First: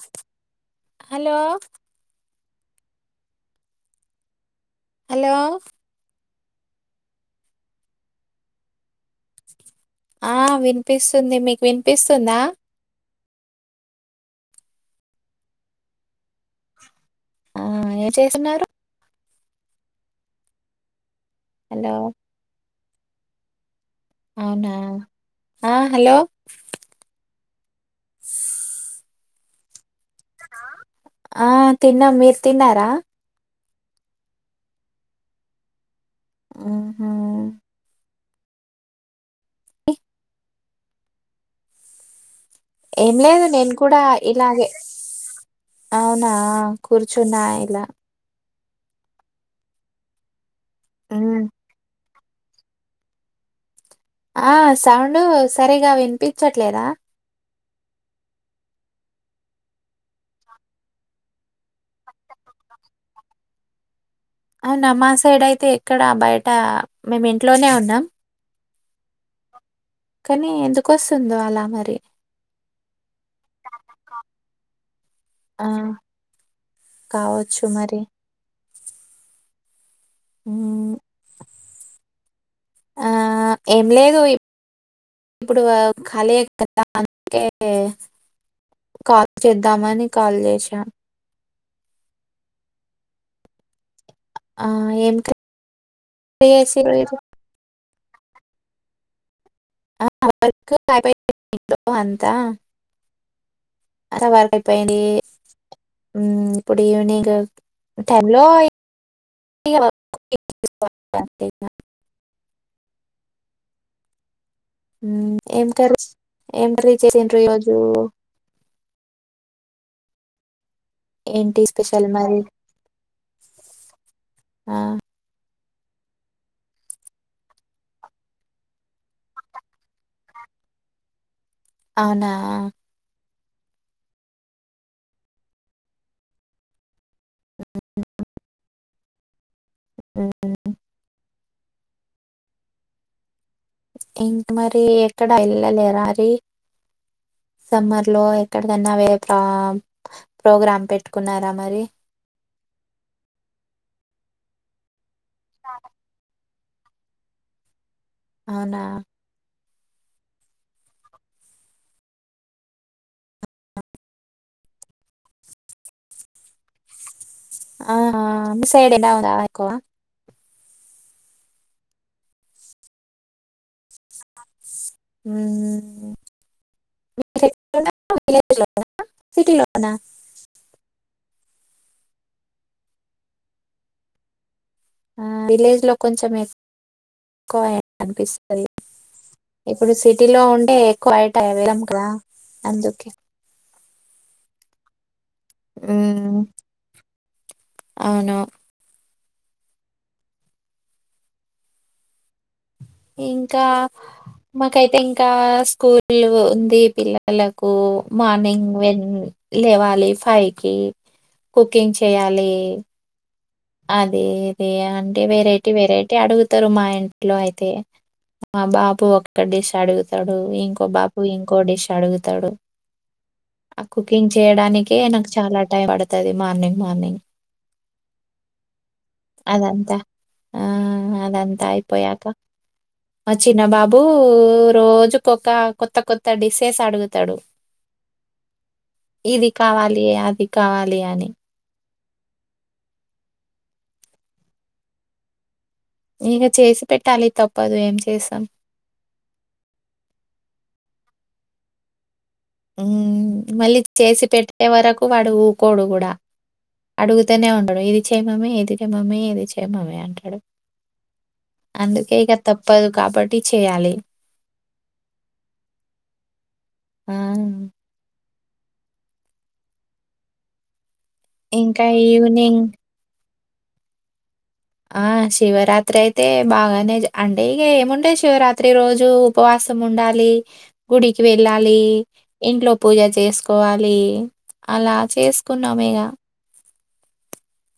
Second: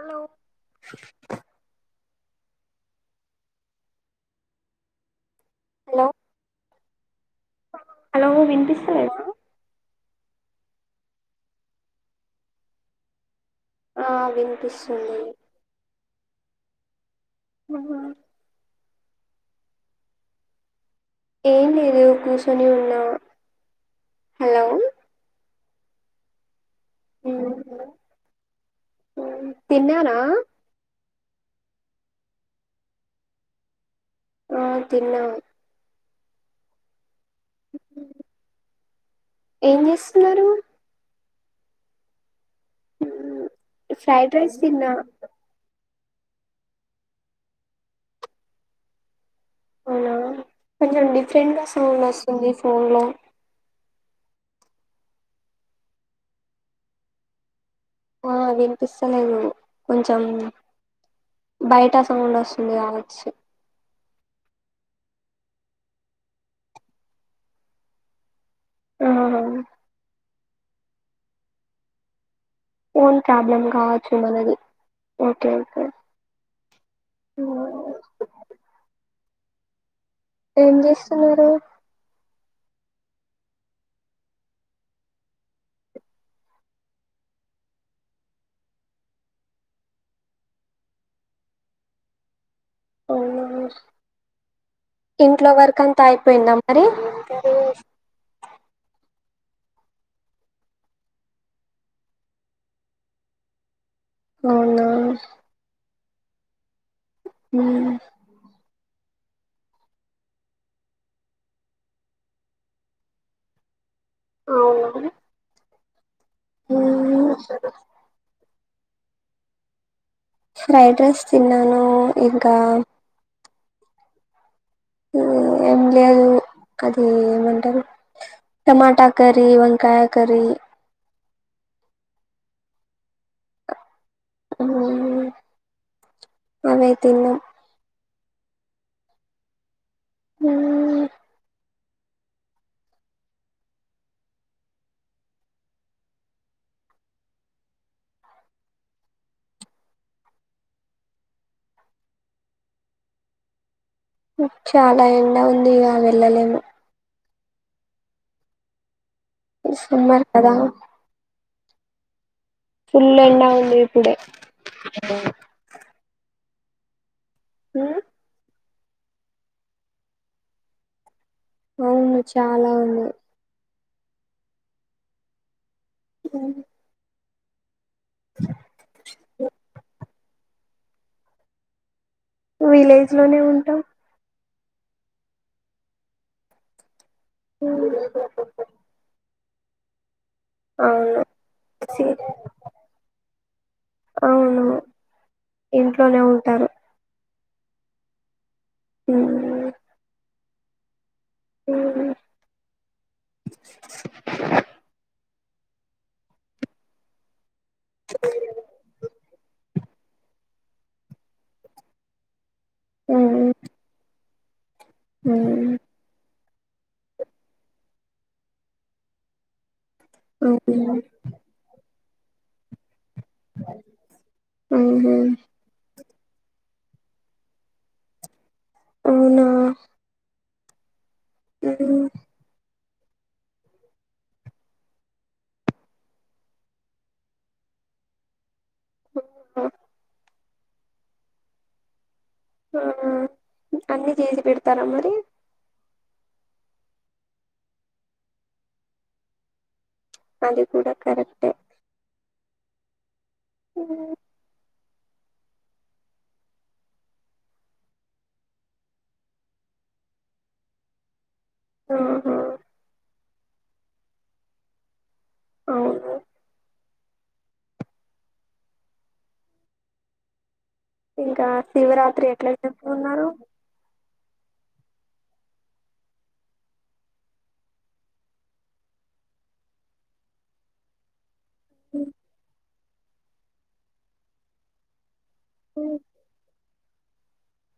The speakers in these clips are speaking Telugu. Hello hello hello hello hello వినిపిస్త లేదా ఆ వినిపిస్తుంది మీకు వినిపిస్తుందా ఆ వినిపిస్తుంది ఆ ఏం చేస్తున్నారు ఏం హలో లేదు కూర్చొని ఉన్నా హలో అవునా ఆ హలో ఉ [inaudible] తిన్నారా ఆ తిన్నాం మీరు తిన్నారా ఆ తిన్నాం ఆ ఏం చేస్తున్నారు ఏం లేదు నేను కూడా ఫ్రైడ్ రైస్ ఇలాగే తిన్నా అవునా కుర్చొన్న ఇలా అవునా కొంచెం మ్మ్ డిఫరెంట్ గా సౌండ్ వస్తుంది ఫోన్ లో ఆ సౌండ్ సరిగా వినిపించట్లేదా ఆ వినిపిస్తలేదు కొంచెం బయట సౌండ్ వస్తుంది కావచ్చు అవునా మా సైడ్ అయితే ఎక్కడ బయట మేము ఇంట్లోనే ఉన్నాం అవునా కానీ ఎందుకు వస్తుందో అలా మరి ఫోన్ ప్రాబ్లమ్ కావచ్చు మనది ఓకే ఆ ఓకే కావచ్చు మరి ఏం మ్మ్ చేస్తున్నారు ఆ ఏం లేదు ఇప్పుడు ఖాళీయే కదా అందుకే కాల్ చేద్దామని కాల్ చేసా అవునా ఆ! ఏం ఇంట్లో వర్క్ అంతా కర్రీ అయిపోయిందా మరి చేసిర్రు ఈరోజు? ఆ వర్క్ అయిపోయింది అంతా అలా వర్క్ అవునా అయిపోయింది ఇప్పుడు ఈవినింగ్ ఉమ్ టైం లో [unintelligible] [inaudible] అవును ఏం కర్రీ ఏం కర్రీ ఉమ్ చేసిర్రు ఈరోజు ఫ్రైడ్ రైస్ ఏంటి తిన్నాను స్పెషల్ మరి? ఇంకా ఆ ఏం లేదు అది ఏమంటారు టమాటా కర్రీ, వంకాయ కర్రీ అవునా ఆ అవే తిన్నం హ్మ్ ఏంటి మరి ఎక్కడ వెళ్ళలేరా అరి సమ్మర్ లో ఎక్కడికైన్నా వేరే ప్ర ప్రోగ్రామ్ పెట్టుకున్నారా మరి హ్మ్ చాలా ఎండ ఉంది ఇగ వెళ్ళలేము అవునా సమ్మర్ కదా ఫుల్ ఎండా ఉంది ఇప్పుడే ఆ ఉమ్, హ మీ సైడ్ ఎండ ఉందా ఎక్కువ అవును చాలా ఉంది హ్మ్ హు అ [inaudible] సిటీలోనా విలేజ్ లోనే ఉంటాం ఆ విలేజ్ లో కొంచం ఎక్కువ ఎండ ఉమ్, అనిపిస్తది ఇప్పుడు సిటీలో ఉంటే ఎక్కువ అవును బయట వెళ్ళాం కదా సి- అందుకే అవును ఇంట్లోనే మ్మ్ ఉంటారు అవును హ్మ్ హ్మ్ ఇంకా మాకైతే ఇంకా స్కూల్ ఉంది పిల్లల కు మార్నింగ్ వెన్ లేవాలి ఫైవ్ కి కుకింగ్ చేయాలి అది ఇది అంటే వెరైటీ వెరైటీ అడుగు వతరు మా ఇంట్లో అయితే మా బాబు ఒక్కడిష్ అడుగు తడు ఇంకో బాబు ఇంకో డిష్ అడుగుతాడు ఆ కుకింగ్ చేయడానికే నాకు చాలా టైం పడ్ తది మార్నింగ్ మార్నింగ్ అవునా అదంతా ఆ! అదంతా అయిపోయాక ఆ చిన్న బాబు రోజుకొక కొత్త కొత్త డిసెస్ అడుగుతాడు ఇది కావాలి అది కావాలి అని ఆ అన్ని చేసి పెడతారా మరి ఇగ చేసి పెట్టాలి తప్పదు ఏం చేసాం అది కూడా కరెక్టే హ్మ్ మళ్ళీ చేసి పెట్టే వరకు వాడు ఊకోడు కూడా అడుగుతనే ఉండడు ఇది చెయ్ మమ్మీ ఇది చెయ్ మమ్మీ ఇది మమ్మీ అంటాడు అందుకే ఇగ ఆహా తప్పదు కాబట్టి చేయాలి అవును ఆ ఇంకా శివరాత్రి ఎట్లా జరుపుకున్నారు ఆ శివరాత్రి అయితే బాగానే అంటే ఇగ ఏముంటాయ్ శివరాత్రి రోజు ఉపవాస్ సం ఉండాలి గుడికి వె వెళ్ళాలి ఇంట్లో పూజ చేసుకోవాలి అలా చేస్ కున్నం ఇగ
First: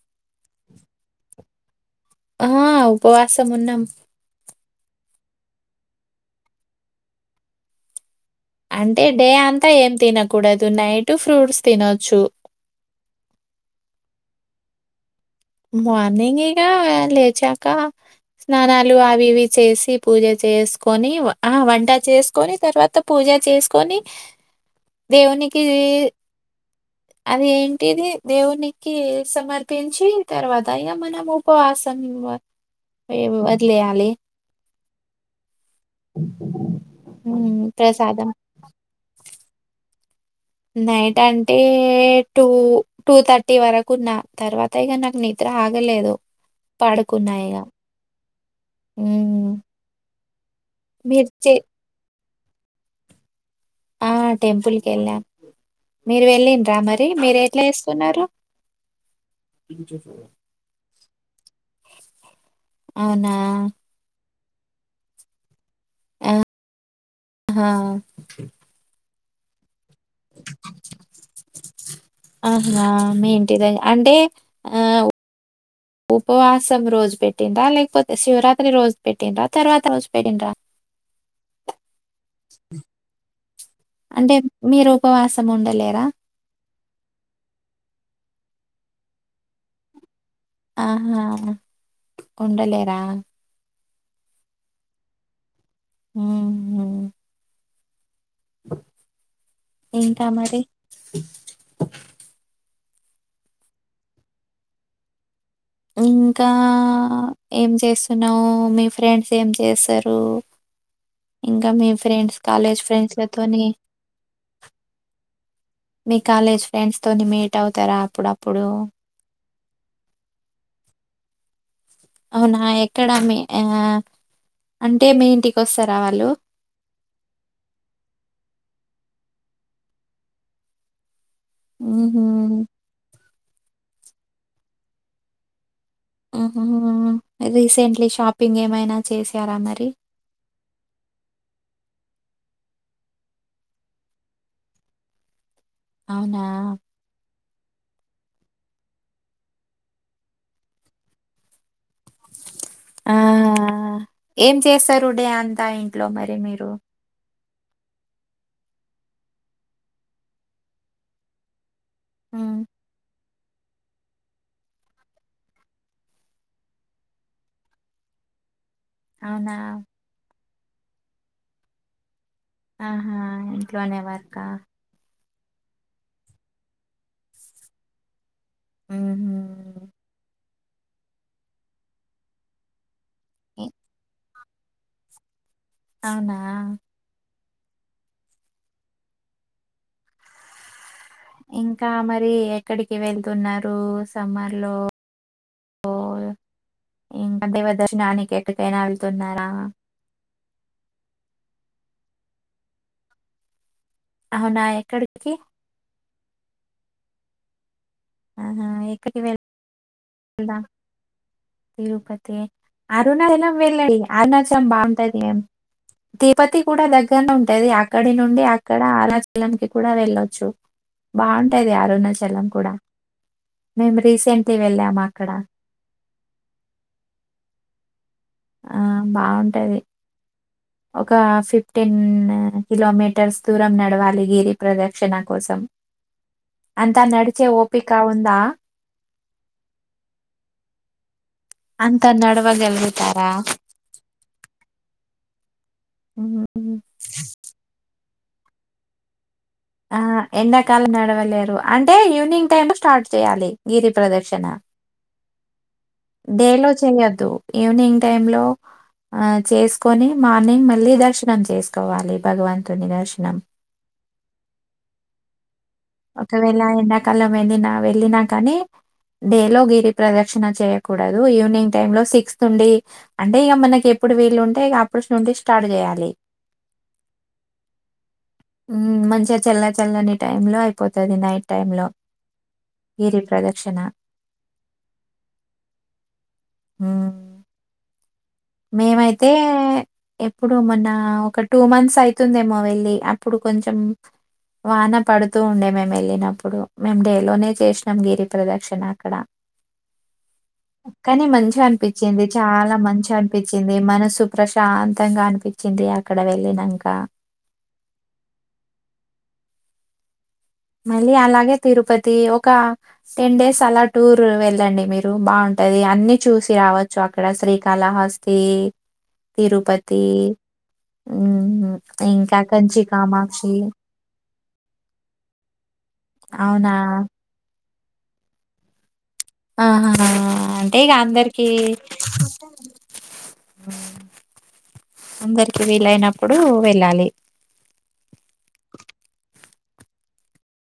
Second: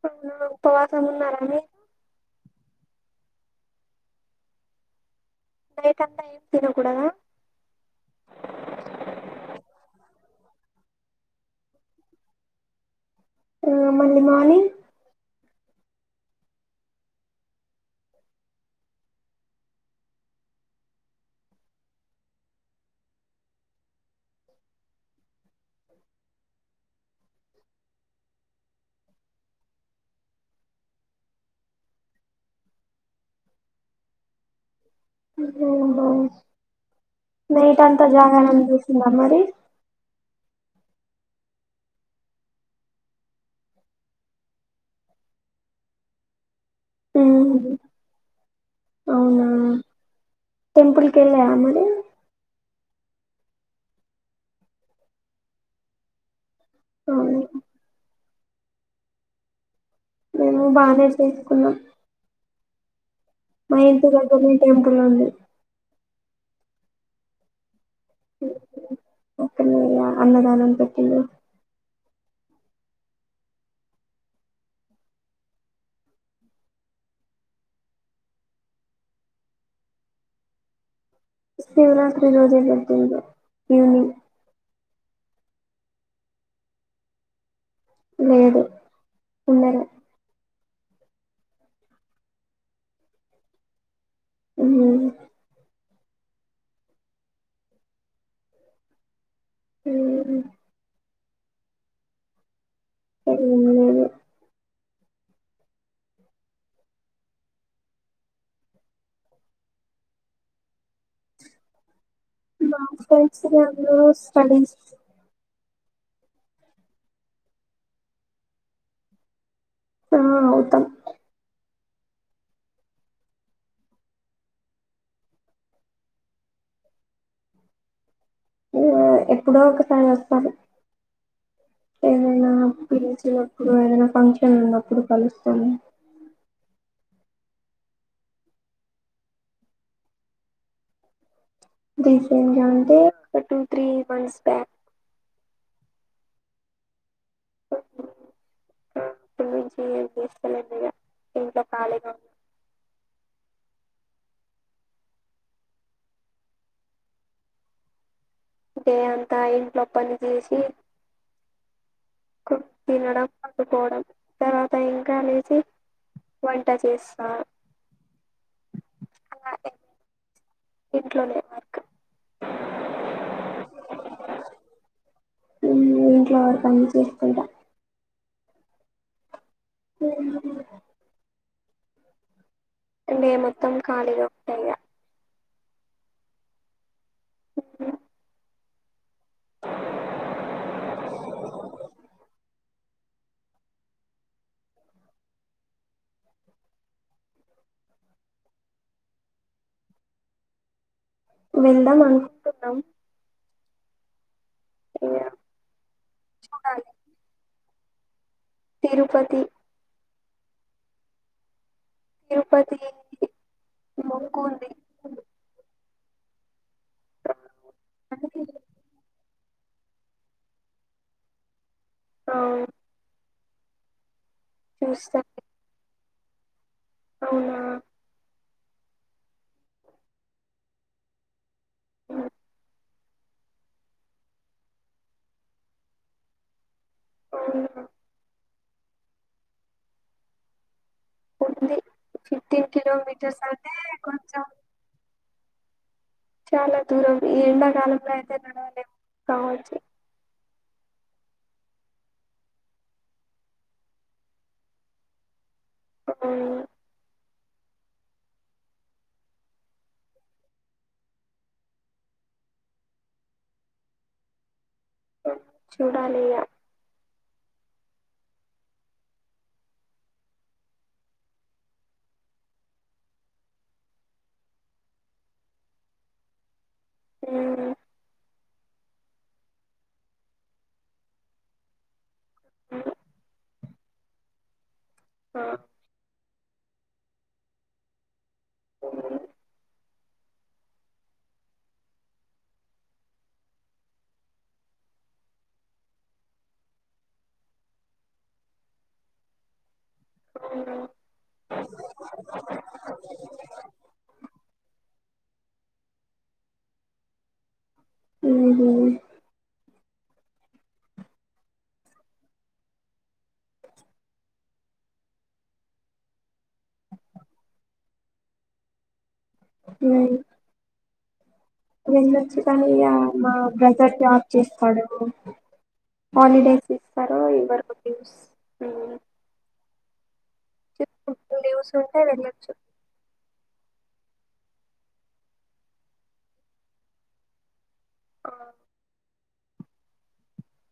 అవునా ఉపవాసం ఉన్నారా మీర్ ఆ ఉపవాసమున్నాం నైట్ అంత ఏం తినకూడదా అంటే డే అంతా ఏం తినకూడదు నైటు ఫ్రూట్స్ తినొచ్చు ఆ మళ్ళీ మార్నింగ్ మార్నింగ్ ఏ గా లేచాక స్నానాలు అవి ఇవి చేసి పూజ చేసుకొని ఆహ వంట చేసుకొని తర్వాత పూజ చేసుకొని దేవునికి అది ఏంటిది దేవునికి సమర్పించి తర్వాత ఇక మనం ఉపవాసం ఇంగ వ వదిలేయాలి ఉహు ఉమ్, నైట్ అంతా ప్రసాదం జాగారం చేసిండ్రా మరి నైట్ అంటే టూ టూథర్టీ వరకు ఉన్న తర్వాత ఇక నాకు నిద్ర ఆగలేదు పడుకున్న ఇగా ఉమ్, ఊ అవునా టెంపుల్ కి వెళ్ళారా మరి ఆ టెంపుల్ కి ఎళ్ళా మీరు వెళ్ళిండ్రా మరి మీరు అవును ఎట్లా చేసుకున్నారు మేము బానే చేసుకున్నాం అవునా మా [unintelligible] టెంపుల్ ఉంది ఆహ్ హా అక్కడే అన్నదానం పెట్టిళ్ళు అవునా మీ ఇంటిదగ్గర అంటే ఆహ్ ఉపవాసం రోజు పెట్టిండ్ర లేకపోతే శివరాత్రి రోజు పెట్టిండ్ర తర్వాత రోజు పెట్టిండ్ర శివరాత్రి రోజే పెట్టిండు ఈవినింగ్ అంటే మీరు ఉపవాసం ఉండలేరా లేదు ఉండను ఆహా ఉండలే రా హు హు ఉహు ఇంకా మరి ఏం లేదు హు ఇంకా ఏం చేస్తున్నావు మీ ఫ్రెండ్స్ ఏం చేస్తారు ఇంకా మీ ఫ్రెండ్స్ మా కాలేజ్ ఫ్రెండ్స్ ఫ్రెండ్స్లతోని అందరూ స్టడీస్ మీ కాలేజ్ ఫ్రెండ్స్ తోని మీట్ అవుతారా అప్పుడప్పుడు ఆ అవుతాం అవునా ఎక్కడ మీ ఆ అంటే మీ ఇంటికి వస్తారా వాళ్ళు ఆ ఎప్పుడో ఒకసారి వస్తరు హుహు. ఏదైనా పిలిచినప్పుడు ఏదైనా ఫంక్షన్లు ఉన్నప్పుడు కలుస్తము ఆహా రీసెంట్లీ షాపింగ్ ఏమైనా చేసారా మరి రీసెంట్ గా అంటే ఒక టూ త్రీ మంత్స్ బ్యాక్ అవునా [inaudible] కాళిగా ఆ ఏం చేస్తారు డే అంతా ఇంట్లో మరి మీరు డే అంతా ఇంట్లో పని చేసి ఉమ్ తినడం పండుకోవడం తర్వాత ఆతా ఇంకా లేసి వంట చేస్తా అలా అవునా ఇంట్లోనే వర్క్ ఆహా ఇంట్లోనే వర్క ఇంట్లో వర్క్ పని చేసుకుంటా ఆహా డే ఇ మొత్తం ఖాళీగా ఉంట ఇగ అవునా ఇంకా మరి ఎక్కడికి వెళ్తున్నారు సమ్మర్ లో? ఓ ఇంకా దేవ దర్శనానికి ఎక్కడికైనా వెళ్తున్నారా? వెళ్దాం అనుకుంటున్నాం. అవునా ఇగ ఎక్కడికి? చూడాలి తిరుపతి. అందా తిరుపతి, అరుణాచలం వెళ్లండి. మొక్కు అరుణాచలం ఉంది బాగుంటది కదా. తిరుపతి కూడా దగ్గరనే ఉంటది, అక్కడి నుండి అక్కడ ఆరాచలంకి కూడా వెళ్ళొచ్చు. బాగుంటాది అరుణచలం అవును కూడా, మేము రీసెంట్లీ వెళ్ళాము చూస్తా అక్కడ. అవునా ఆ బాగుంటది, ఒక ఫిఫ్టీన్ కిలోమీ మీటర్స్ దూరం నడవాలి గిరి ప్రదక్షిణ కోసం. అంతా నడిచే అవునా ఓపిక ఉందా? ఉంది అంత ఫిఫ్టీన్ నడవగలుగుతారా? కిలోమీటర్స్ అంటె కొంచం హ్మ్. చాలా దూరం ఈ ఎళ్ళ కాలంలో అయితే నడవలేం. ఆ ఎండ కాలం నడవ లేరు అంటే ఈవినింగ్ టైమ్ స్టార్ట్ చేయాలి, గిరి ప్రదర్శన డే ఉమ్, లో చేయొద్దు, ఈవినింగ్ టైమ్ లో ఆ చేసుకొని మార్నింగ్ మళ్ళీ దర్శనం చేసుకోవాలి, భగవంతుని దర్శనం. చూడాలి ఇగ ఒకవేళ ఎండాకాలం వెళ్ళినా వెళ్ళినా కానీ డేలో గిరి ప్రదక్షణ చేయ్యకూడదు, ఈవినింగ్ టైమ్ లో సిక్స్త్ ఉండి, అంటే ఇక మనకిగ ఎప్ ఎప్పుడు వీలు ఉంటే ఇగ అప్పుడు నుండి స్టార్ట్ చేయ్యాలి. ఉమ్ ఉమ్ మంచిగా చల్ల చల్లని టైం లో అయిపోతది, నైట్ టైమ్ లో గిరి ప్రదక్షణ ఆ ఉమ్ మేమైతే ఎప్పుడు మొన్న ఒక టూ మంత్స్ అయితుందేమో వెళ్ళి, అప్పుడు కొంచం వాన పడుతూ ఉండే మేము వెళ్ళినప్పుడు, మేము డేలోనే చేసినం గిరి ప్రదక్షణ అక్కడ. కని మంచిగా అనిపించింది చాలా మంచిగ అని మనసు ప్రశాంతంగా అనిపించింది అక్కడ వెళ్ళినంక. ఉహు మళ్ళీ అలాగే తిరుపతి, ఒక టెన్ డేస్ అలా టూర్ వెళ్ళండి మీరు బాగుంట ఉంటది అన్ని చూసి రావచ్చు అక్కడ శ్రీకాళహస్తి. తిరుపతి హ్మ్ వెళ్ళొచ్చు ఇంకా కానీ కంచి ఇగ మా కామాక్షి బ్రజర్ డ్రాప్ చేస్తాడు. హాలిడేస్ అవునా ఇస్తరో ఇవ్వరో ఆహా అంటే ఇగ అందరికి లీవ్స్ ఉంటే వెళ్ళొచ్చు అందరికి వీలైనప్పుడు వెళ్ళాలి. ఆ